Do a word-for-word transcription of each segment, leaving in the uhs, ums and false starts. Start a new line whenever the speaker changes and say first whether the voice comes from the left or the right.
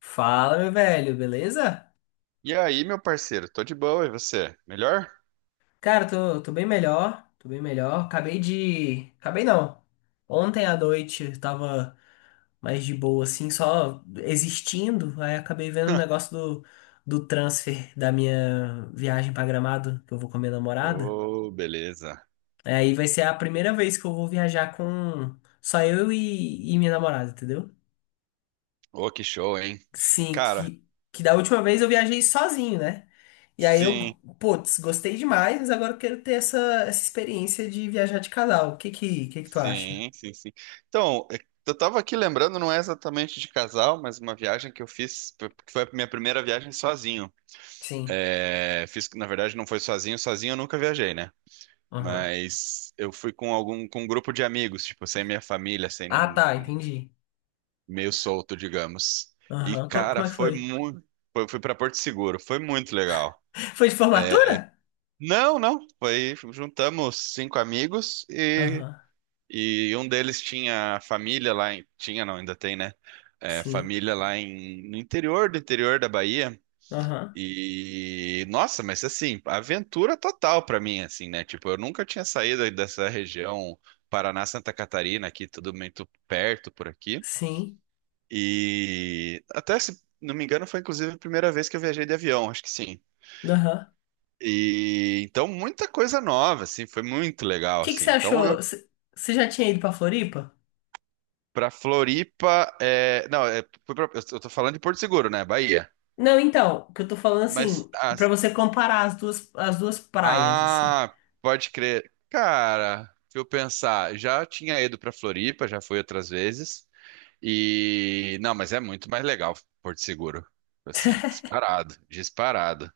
left: Fala, meu velho, beleza?
right: E aí, meu parceiro? Tô de boa, e você? Melhor?
left: Cara, tô, tô bem melhor, tô bem melhor. Acabei de. Acabei não. Ontem à noite eu tava mais de boa, assim, só existindo. Aí acabei vendo o negócio do, do transfer da minha viagem pra Gramado, que eu vou com a minha namorada.
right: Ô, beleza.
left: É. Aí vai ser a primeira vez que eu vou viajar com só eu e, e minha namorada, entendeu?
right: Ô, que show, hein?
left: Sim,
right: Cara,
left: que, que da última vez eu viajei sozinho, né? E aí eu,
right: sim,
left: putz, gostei demais, mas agora eu quero ter essa, essa experiência de viajar de casal. O que que, que que tu acha?
right: sim, sim, sim. Então, é, eu tava aqui lembrando, não é exatamente de casal, mas uma viagem que eu fiz, que foi a minha primeira viagem sozinho.
left: Sim.
right: É, fiz, na verdade, não foi sozinho, sozinho eu nunca viajei, né?
left: Aham.
right: Mas eu fui com algum, com um grupo de amigos, tipo, sem minha família, sem
left: Ah,
right: nem,
left: tá, entendi.
right: meio solto, digamos. E,
left: Aham. Co-
right: cara,
left: Como é que
right: foi
left: foi?
right: muito, foi, fui pra Porto Seguro, foi muito legal.
left: Foi de formatura?
right: Não, não. Foi, juntamos cinco amigos e,
left: Aham.
right: e um deles tinha família lá em, tinha não, ainda tem, né? É,
left: Sim.
right: família lá em, no interior do interior da Bahia.
left: Aham.
right: E nossa, mas assim, aventura total pra mim, assim, né? Tipo, eu nunca tinha saído dessa região Paraná, Santa Catarina, aqui tudo muito perto por aqui.
left: Sim.
right: E até se não me engano, foi inclusive a primeira vez que eu viajei de avião, acho que sim.
left: Aham.
right: E então muita coisa nova, assim, foi muito
left: O
right: legal,
left: que que
right: assim.
left: você
right: Então
left: achou?
right: eu,
left: Você você já tinha ido pra Floripa?
right: pra Floripa, é, não, é, fui pra- eu eu tô falando de Porto Seguro, né, Bahia.
left: Não, então, o que eu tô falando
right: Mas
left: assim, pra
right: as-
left: você comparar as duas, as duas praias, assim.
right: ah, pode crer. Cara, se eu pensar, já tinha ido pra Floripa, já fui outras vezes. E não, mas é muito mais legal Porto Seguro. Assim, disparado, disparado.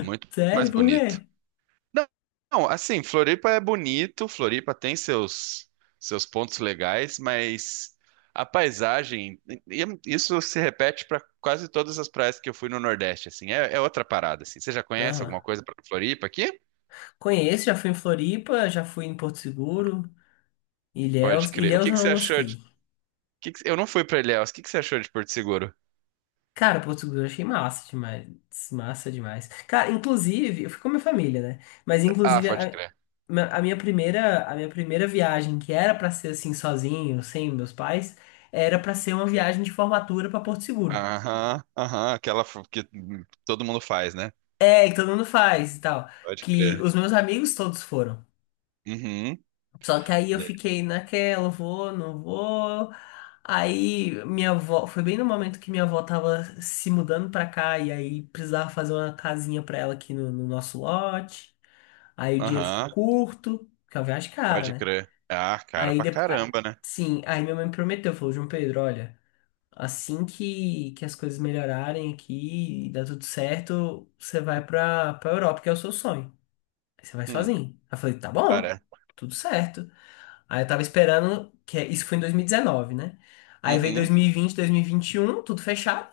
right: Muito mais
left: Sério? Por
right: bonito.
left: quê?
right: Não, não, assim, Floripa é bonito, Floripa tem seus, seus pontos legais, mas a paisagem, e- e isso se repete para quase todas as praias que eu fui no Nordeste, assim, é, é outra parada, assim. Você já conhece alguma
left: Aham.
right: coisa para Floripa aqui?
left: Conheço, já fui em Floripa, já fui em Porto Seguro.
right: Pode
left: Ilhéus,
right: crer. O
left: Ilhéus
right: que
left: eu
right: que você
left: não
right: achou de... o
left: gostei.
right: que que- Eu não fui para Ilhéus, o que que você achou de Porto Seguro?
left: Cara, Portugal eu achei massa demais. Massa demais. Cara, inclusive, eu fui com a minha família, né? Mas
right: Ah,
left: inclusive
right: pode
left: a,
right: crer.
left: a minha primeira, a minha primeira viagem, que era pra ser assim sozinho, sem meus pais, era pra ser uma viagem de formatura pra Porto Seguro.
right: Aham, aham, aquela f- que todo mundo faz, né?
left: É, que todo mundo faz e tal.
right: Pode
left: Que
right: crer.
left: os meus amigos todos foram.
right: Uhum.
left: Só que aí eu fiquei naquela, vou, não vou. Aí minha avó, foi bem no momento que minha avó tava se mudando pra cá e aí precisava fazer uma casinha pra ela aqui no, no nosso lote. Aí o dinheiro ficou
right: Aham,
left: curto, porque é uma viagem é cara,
right: pode
left: né?
right: crer. Ah, cara
left: Aí
right: pra
left: depois,
right: caramba, né?
left: sim, aí minha mãe me prometeu, falou, João Pedro, olha, assim que, que as coisas melhorarem aqui e dar tudo certo, você vai pra, pra Europa, que é o seu sonho. Aí você vai
right: Hum,
left: sozinho. Aí eu falei, tá bom,
right: cara.
left: tudo certo. Aí eu tava esperando, que é, isso foi em dois mil e dezenove, né? Aí veio
right: Uhum,
left: dois mil e vinte, dois mil e vinte e um, tudo fechado.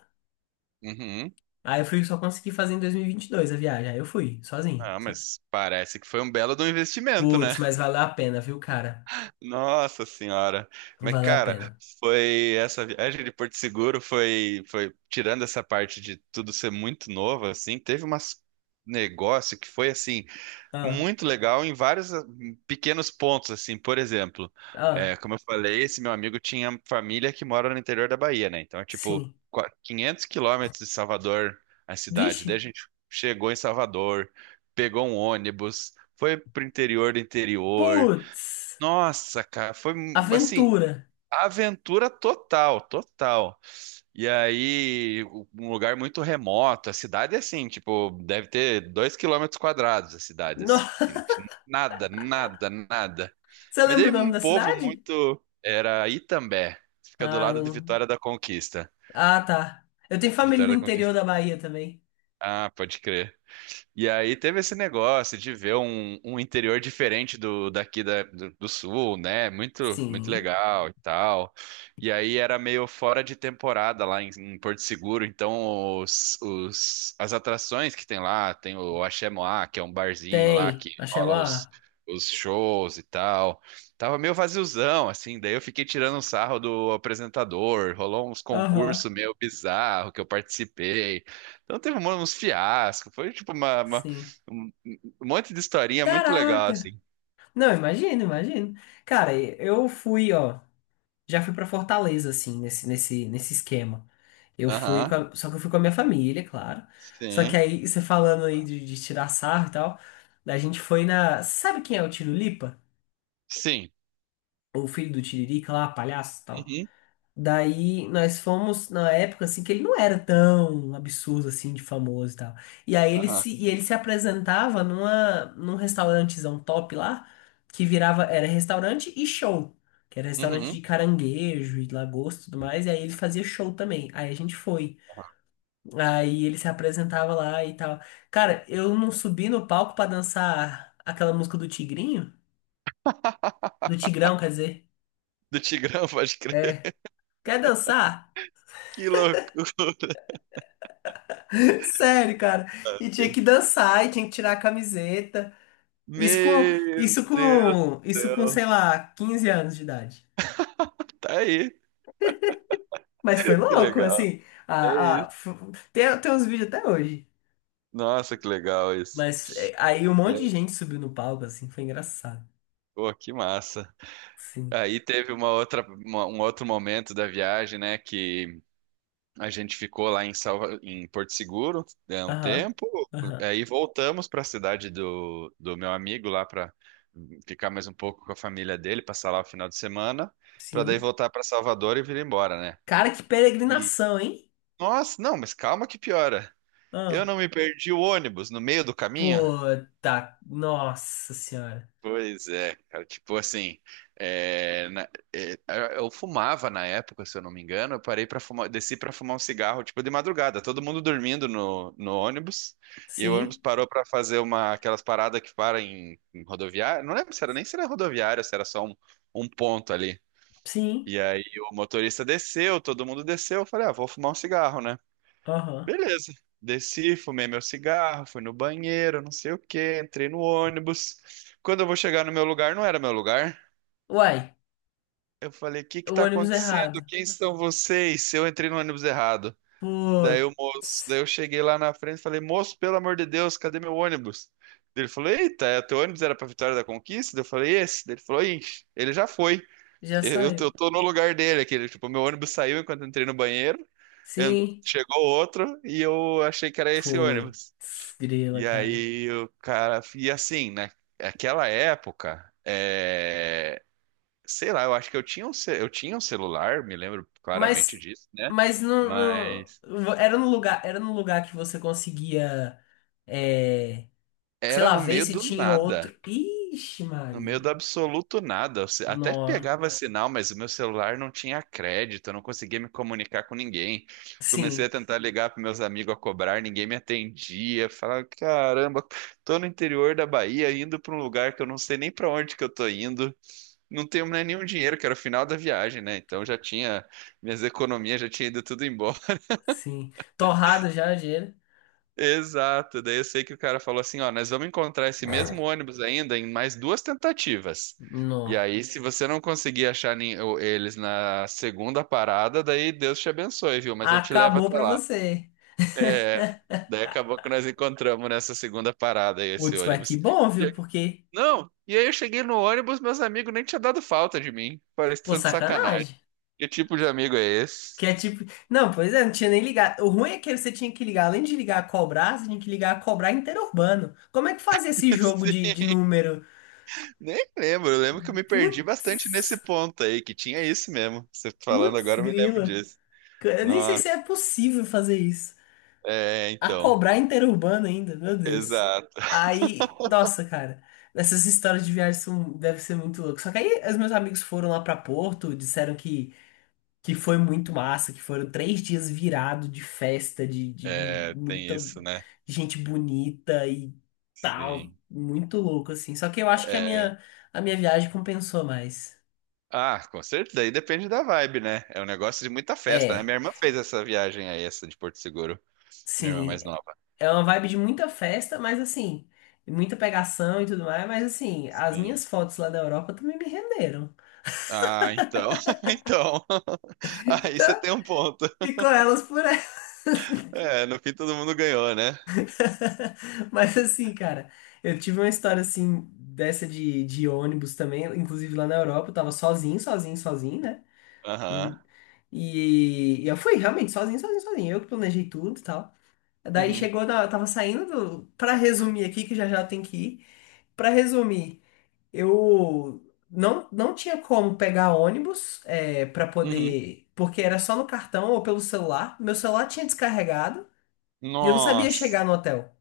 right: uhum.
left: Aí eu fui, só consegui fazer em dois mil e vinte e dois a viagem. Aí eu fui, sozinho,
right: Ah,
left: sim.
right: mas parece que foi um belo do investimento, né?
left: Putz, mas valeu a pena, viu, cara?
right: Nossa senhora. Mas,
left: Valeu a
right: cara,
left: pena.
right: foi essa viagem de Porto Seguro foi, foi tirando essa parte de tudo ser muito novo, assim, teve umas negócio que foi assim.
left: Ah,
right: Muito legal em vários ah, pequenos pontos, assim, por exemplo, é,
left: ah,
right: como eu falei, esse meu amigo tinha família que mora no interior da Bahia, né? Então é tipo
left: sim.
right: qua- quinhentos quilômetros de Salvador, a cidade.
left: Vixe,
right: Daí a gente chegou em Salvador, pegou um ônibus, foi pro interior do interior.
left: putz,
right: Nossa, cara, foi assim,
left: aventura.
right: aventura total, total. E aí, um lugar muito remoto, a cidade é assim, tipo, deve ter dois quilômetros quadrados a cidade, assim,
left: Nossa,
right: tipo, nada, nada, nada.
left: você
right: Mas
left: lembra
right: daí
left: o nome
right: um
left: da
right: povo
left: cidade?
right: muito, era Itambé, fica do
left: Ah,
right: lado de
left: não.
right: Vitória da Conquista.
left: Ah, tá. Eu tenho família no
right: Vitória da
left: interior
right: Conquista.
left: da Bahia também.
right: Ah, pode crer. E aí teve esse negócio de ver um, um, interior diferente do daqui da- do, do sul, né? Muito, muito
left: Sim,
right: legal e tal. E aí era meio fora de temporada lá em, em, Porto Seguro, então os, os- as atrações que tem lá, tem o Axé Moá, que é um barzinho lá que
left: tem. Achei
right: rola os,
left: uma...
right: os shows e tal. Tava meio vaziozão, assim, daí eu fiquei tirando um sarro do apresentador, rolou uns
left: Aham,
right: concursos meio bizarro que eu participei. Então teve um- uns fiascos, foi tipo uma, uma-
left: sim.
right: um um monte de historinha muito legal,
left: Caraca!
right: assim.
left: Não, imagino, imagino. Cara, eu fui, ó, já fui pra Fortaleza, assim, nesse, nesse, nesse esquema. Eu fui, com
right: Aham,
left: a- só que eu fui com a minha família, claro. Só que
right: sim,
left: aí, você falando aí de, de tirar sarro e tal, a gente foi na. Sabe quem é o Tirulipa?
right: sim.
left: O filho do Tiririca lá, palhaço e tal?
right: Uhum,
left: Daí nós fomos na época assim que ele não era tão absurdo assim de famoso e tal. E aí ele
right: aham,
left: se, e ele se apresentava numa, num restaurantezão top lá, que virava, era restaurante e show, que era restaurante
right: uhum,
left: de caranguejo e lagosta e tudo mais, e aí ele fazia show também. Aí a gente foi.
right: aham.
left: Aí ele se apresentava lá e tal. Cara, eu não subi no palco pra dançar aquela música do Tigrinho, do Tigrão, quer dizer.
right: Do Tigrão, pode
left: É.
right: crer.
left: Quer dançar?
right: Que loucura.
left: Sério, cara. E tinha
right: velho.
left: que dançar, e tinha que tirar a camiseta. Isso com,
right: Meu
left: isso
right: Deus do
left: com, isso com,
right: céu.
left: sei lá, quinze anos de idade.
right: Tá aí,
left: Mas foi
right: que
left: louco,
right: legal.
left: assim.
right: É
left: A,
right: isso.
left: a- f- tem, tem uns vídeos até hoje.
right: Nossa, que legal isso.
left: Mas é, aí um
right: E
left: monte de
right: aí?
left: gente subiu no palco, assim, foi engraçado.
right: Pô, que massa.
left: Sim.
right: Aí teve uma outra, uma- um outro momento da viagem, né, que A gente ficou lá em Salva... em Porto Seguro é, um
left: Aham.
right: tempo,
left: Aham.
right: aí voltamos para a cidade do, do meu amigo lá para ficar mais um pouco com a família dele, passar lá o final de semana, para daí
left: Sim.
right: voltar para Salvador e vir embora, né?
left: Cara, que
right: E
left: peregrinação, hein?
right: nossa, não, mas calma que piora. Eu
left: Ah,
right: não me perdi o ônibus no meio do caminho.
left: pô, tá. Nossa senhora.
right: Pois é, cara, tipo assim, é, na- é, eu fumava na época, se eu não me engano, eu parei para fumar, desci para fumar um cigarro, tipo de madrugada, todo mundo dormindo no, no, ônibus, e o ônibus
left: Sim,
right: parou para fazer uma aquelas paradas que param em, em, rodoviária, não lembro se era nem se era rodoviária, se era só um, um ponto ali.
left: sim.
right: E aí o motorista desceu, todo mundo desceu, eu falei, ah, vou fumar um cigarro, né?
left: Aham.
right: Beleza. Desci, fumei meu cigarro, fui no banheiro, não sei o quê, entrei no ônibus. Quando eu vou chegar no meu lugar, não era meu lugar.
left: Uai,
right: Eu falei, o que que
left: o
right: tá
left: ônibus
right: acontecendo?
left: errado.
right: Quem são vocês? Eu entrei no ônibus errado. Daí o
left: Pô.
right: moço, daí eu cheguei lá na frente e falei, moço, pelo amor de Deus, cadê meu ônibus? Daí Ele falou, eita, é, teu ônibus era pra Vitória da Conquista? Daí Eu falei, esse. Daí Ele falou, ixi, ele já foi.
left: Já
right: Eu, eu tô eu
left: saiu.
right: tô no lugar dele aqui. Ele, Tipo, meu ônibus saiu enquanto eu entrei no banheiro, en-
left: Sim.
right: chegou outro e eu achei que era esse ônibus.
left: Putz, grila,
right: E
left: cara.
right: aí o cara. E assim, na- naquela época, é, sei lá, eu acho que eu tinha um, ce- eu tinha um celular, me lembro claramente
left: Mas,
right: disso, né?
left: mas não,
right: Mas
left: não- era no lugar, era no lugar que você conseguia, é, sei
right: era
left: lá,
right: no
left: ver
right: meio
left: se
right: do
left: tinha
right: nada.
left: outro. Ixi,
right: No meio
left: Maria.
right: do absoluto nada. Eu se- Até
left: Nó.
right: pegava sinal, mas o meu celular não tinha crédito, eu não conseguia me comunicar com ninguém. Comecei a
left: Sim,
right: tentar ligar para meus amigos a cobrar, ninguém me atendia. Falava, caramba, tô no interior da Bahia, indo para um lugar que eu não sei nem para onde que eu tô indo. não tenho nem nenhum dinheiro, que era o final da viagem, né? Então já tinha, minhas economias já tinha ido tudo embora.
left: sim. Torrado já, gelo.
right: Exato. Daí eu sei que o cara falou assim, ó, nós vamos encontrar esse mesmo ônibus ainda em mais duas tentativas. E
left: Nó.
right: aí, se você não conseguir achar nem- o- eles na segunda parada, daí Deus te abençoe, viu? Mas eu te levo
left: Acabou
right: até
left: pra
right: lá.
left: você.
right: É, daí acabou que nós encontramos nessa segunda parada aí, esse
left: Putz, mas que
right: ônibus.
left: bom,
right: E
left: viu?
right: eu-
left: Porque,
right: Não, e aí eu cheguei no ônibus, meus amigos nem tinham dado falta de mim. Parece
left: pô,
right: tanto sacanagem.
left: sacanagem.
right: Que tipo de amigo é esse?
left: Que é tipo. Não, pois é, não tinha nem ligado. O ruim é que você tinha que ligar, além de ligar a cobrar, você tinha que ligar a cobrar interurbano. Como é que fazia esse jogo de,
right: Sim,
left: de número?
right: Nem lembro, eu lembro que eu me perdi
left: Pu-
right: bastante nesse ponto aí, que tinha isso mesmo. Você falando
left: Putz,
right: agora, eu me lembro
left: grila.
right: disso.
left: Eu nem sei
right: Nossa,
left: se é possível fazer isso.
right: é,
left: A
right: então,
left: cobrar interurbano ainda, meu Deus.
right: exato.
left: Aí, nossa, cara. Essas histórias de viagem são, deve ser muito louco. Só que aí os meus amigos foram lá pra Porto, disseram que que foi muito massa, que foram três dias virado de festa, de, de
right: É, tem
left: muita
right: isso, né?
left: gente bonita e tal,
right: Sim.
left: muito louco assim. Só que eu acho que a
right: É,
left: minha a minha viagem compensou mais.
right: Ah, com certeza, aí depende da vibe, né? É um negócio de muita festa, né?
left: É,
right: Minha irmã fez essa viagem aí, essa de Porto Seguro, minha irmã
left: sim,
right: mais nova.
left: é uma vibe de muita festa, mas assim, muita pegação e tudo mais, mas assim, as
right: Sim.
left: minhas fotos lá da Europa também me renderam.
right: Ah, então, então. Aí você
left: Então,
right: tem um ponto.
left: ficou elas por
right: É, no fim todo mundo ganhou, né?
left: Mas assim, cara, eu tive uma história assim, dessa de, de ônibus também, inclusive lá na Europa, eu tava sozinho, sozinho, sozinho, né? Hum.
right: Aham.
left: E, e eu fui realmente sozinho, sozinho, sozinho. Eu que planejei tudo e tal. Daí
right: Uhum.
left: chegou, na- eu tava saindo do. Pra resumir aqui, que já já tem que ir. Pra resumir, eu não, não tinha como pegar ônibus é, pra
right: Uhum.
left: poder. Porque era só no cartão ou pelo celular. Meu celular tinha descarregado e eu não sabia
right: Nossa.
left: chegar no hotel.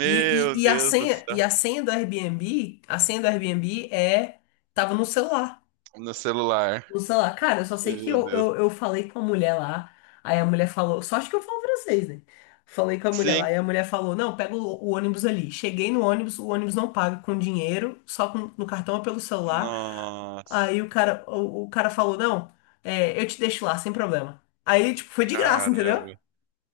left: E, e, e a
right: Deus do
left: senha, e
right: céu.
left: a senha do Airbnb, a senha do Airbnb é, tava no celular.
right: No celular.
left: No celular. Cara, eu só sei que
right: Meu
left: eu,
right: Deus.
left: eu, eu falei com a mulher lá, aí a mulher falou, só acho que eu falo francês, né? Falei com a mulher lá,
right: Sim.
left: e a mulher falou, não, pega o, o ônibus ali. Cheguei no ônibus, o ônibus não paga com dinheiro, só com, no cartão ou pelo celular.
right: Nossa,
left: Aí o cara, o, o cara falou, não, é, eu te deixo lá, sem problema. Aí, tipo, foi de graça, entendeu?
right: caramba.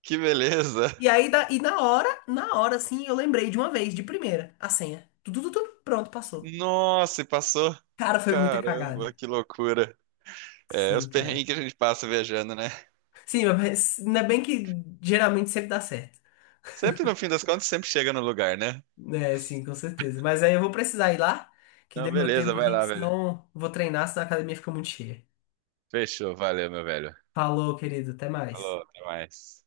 right: Que beleza.
left: E aí, da- e na hora, na hora, assim, eu lembrei de uma vez, de primeira, a senha. Tudo, tudo, tudo, pronto, passou.
right: Nossa, e passou.
left: Cara, foi muita
right: Caramba,
left: cagada.
right: que loucura. É, os
left: Sim,
right: perrengues
left: cara.
right: que a gente passa viajando, né?
left: Sim, mas ainda bem que geralmente sempre dá certo.
right: Sempre no fim das contas, sempre chega no lugar, né?
left: É, sim, com certeza. Mas aí eu vou precisar ir lá, que dê
right: Não,
left: meu
right: beleza,
left: tempo
right: vai
left: aqui, que
right: lá, velho.
left: senão eu vou treinar, senão a academia fica muito cheia.
right: Fechou, valeu, meu velho.
left: Falou, querido, até mais.
right: Falou, até mais.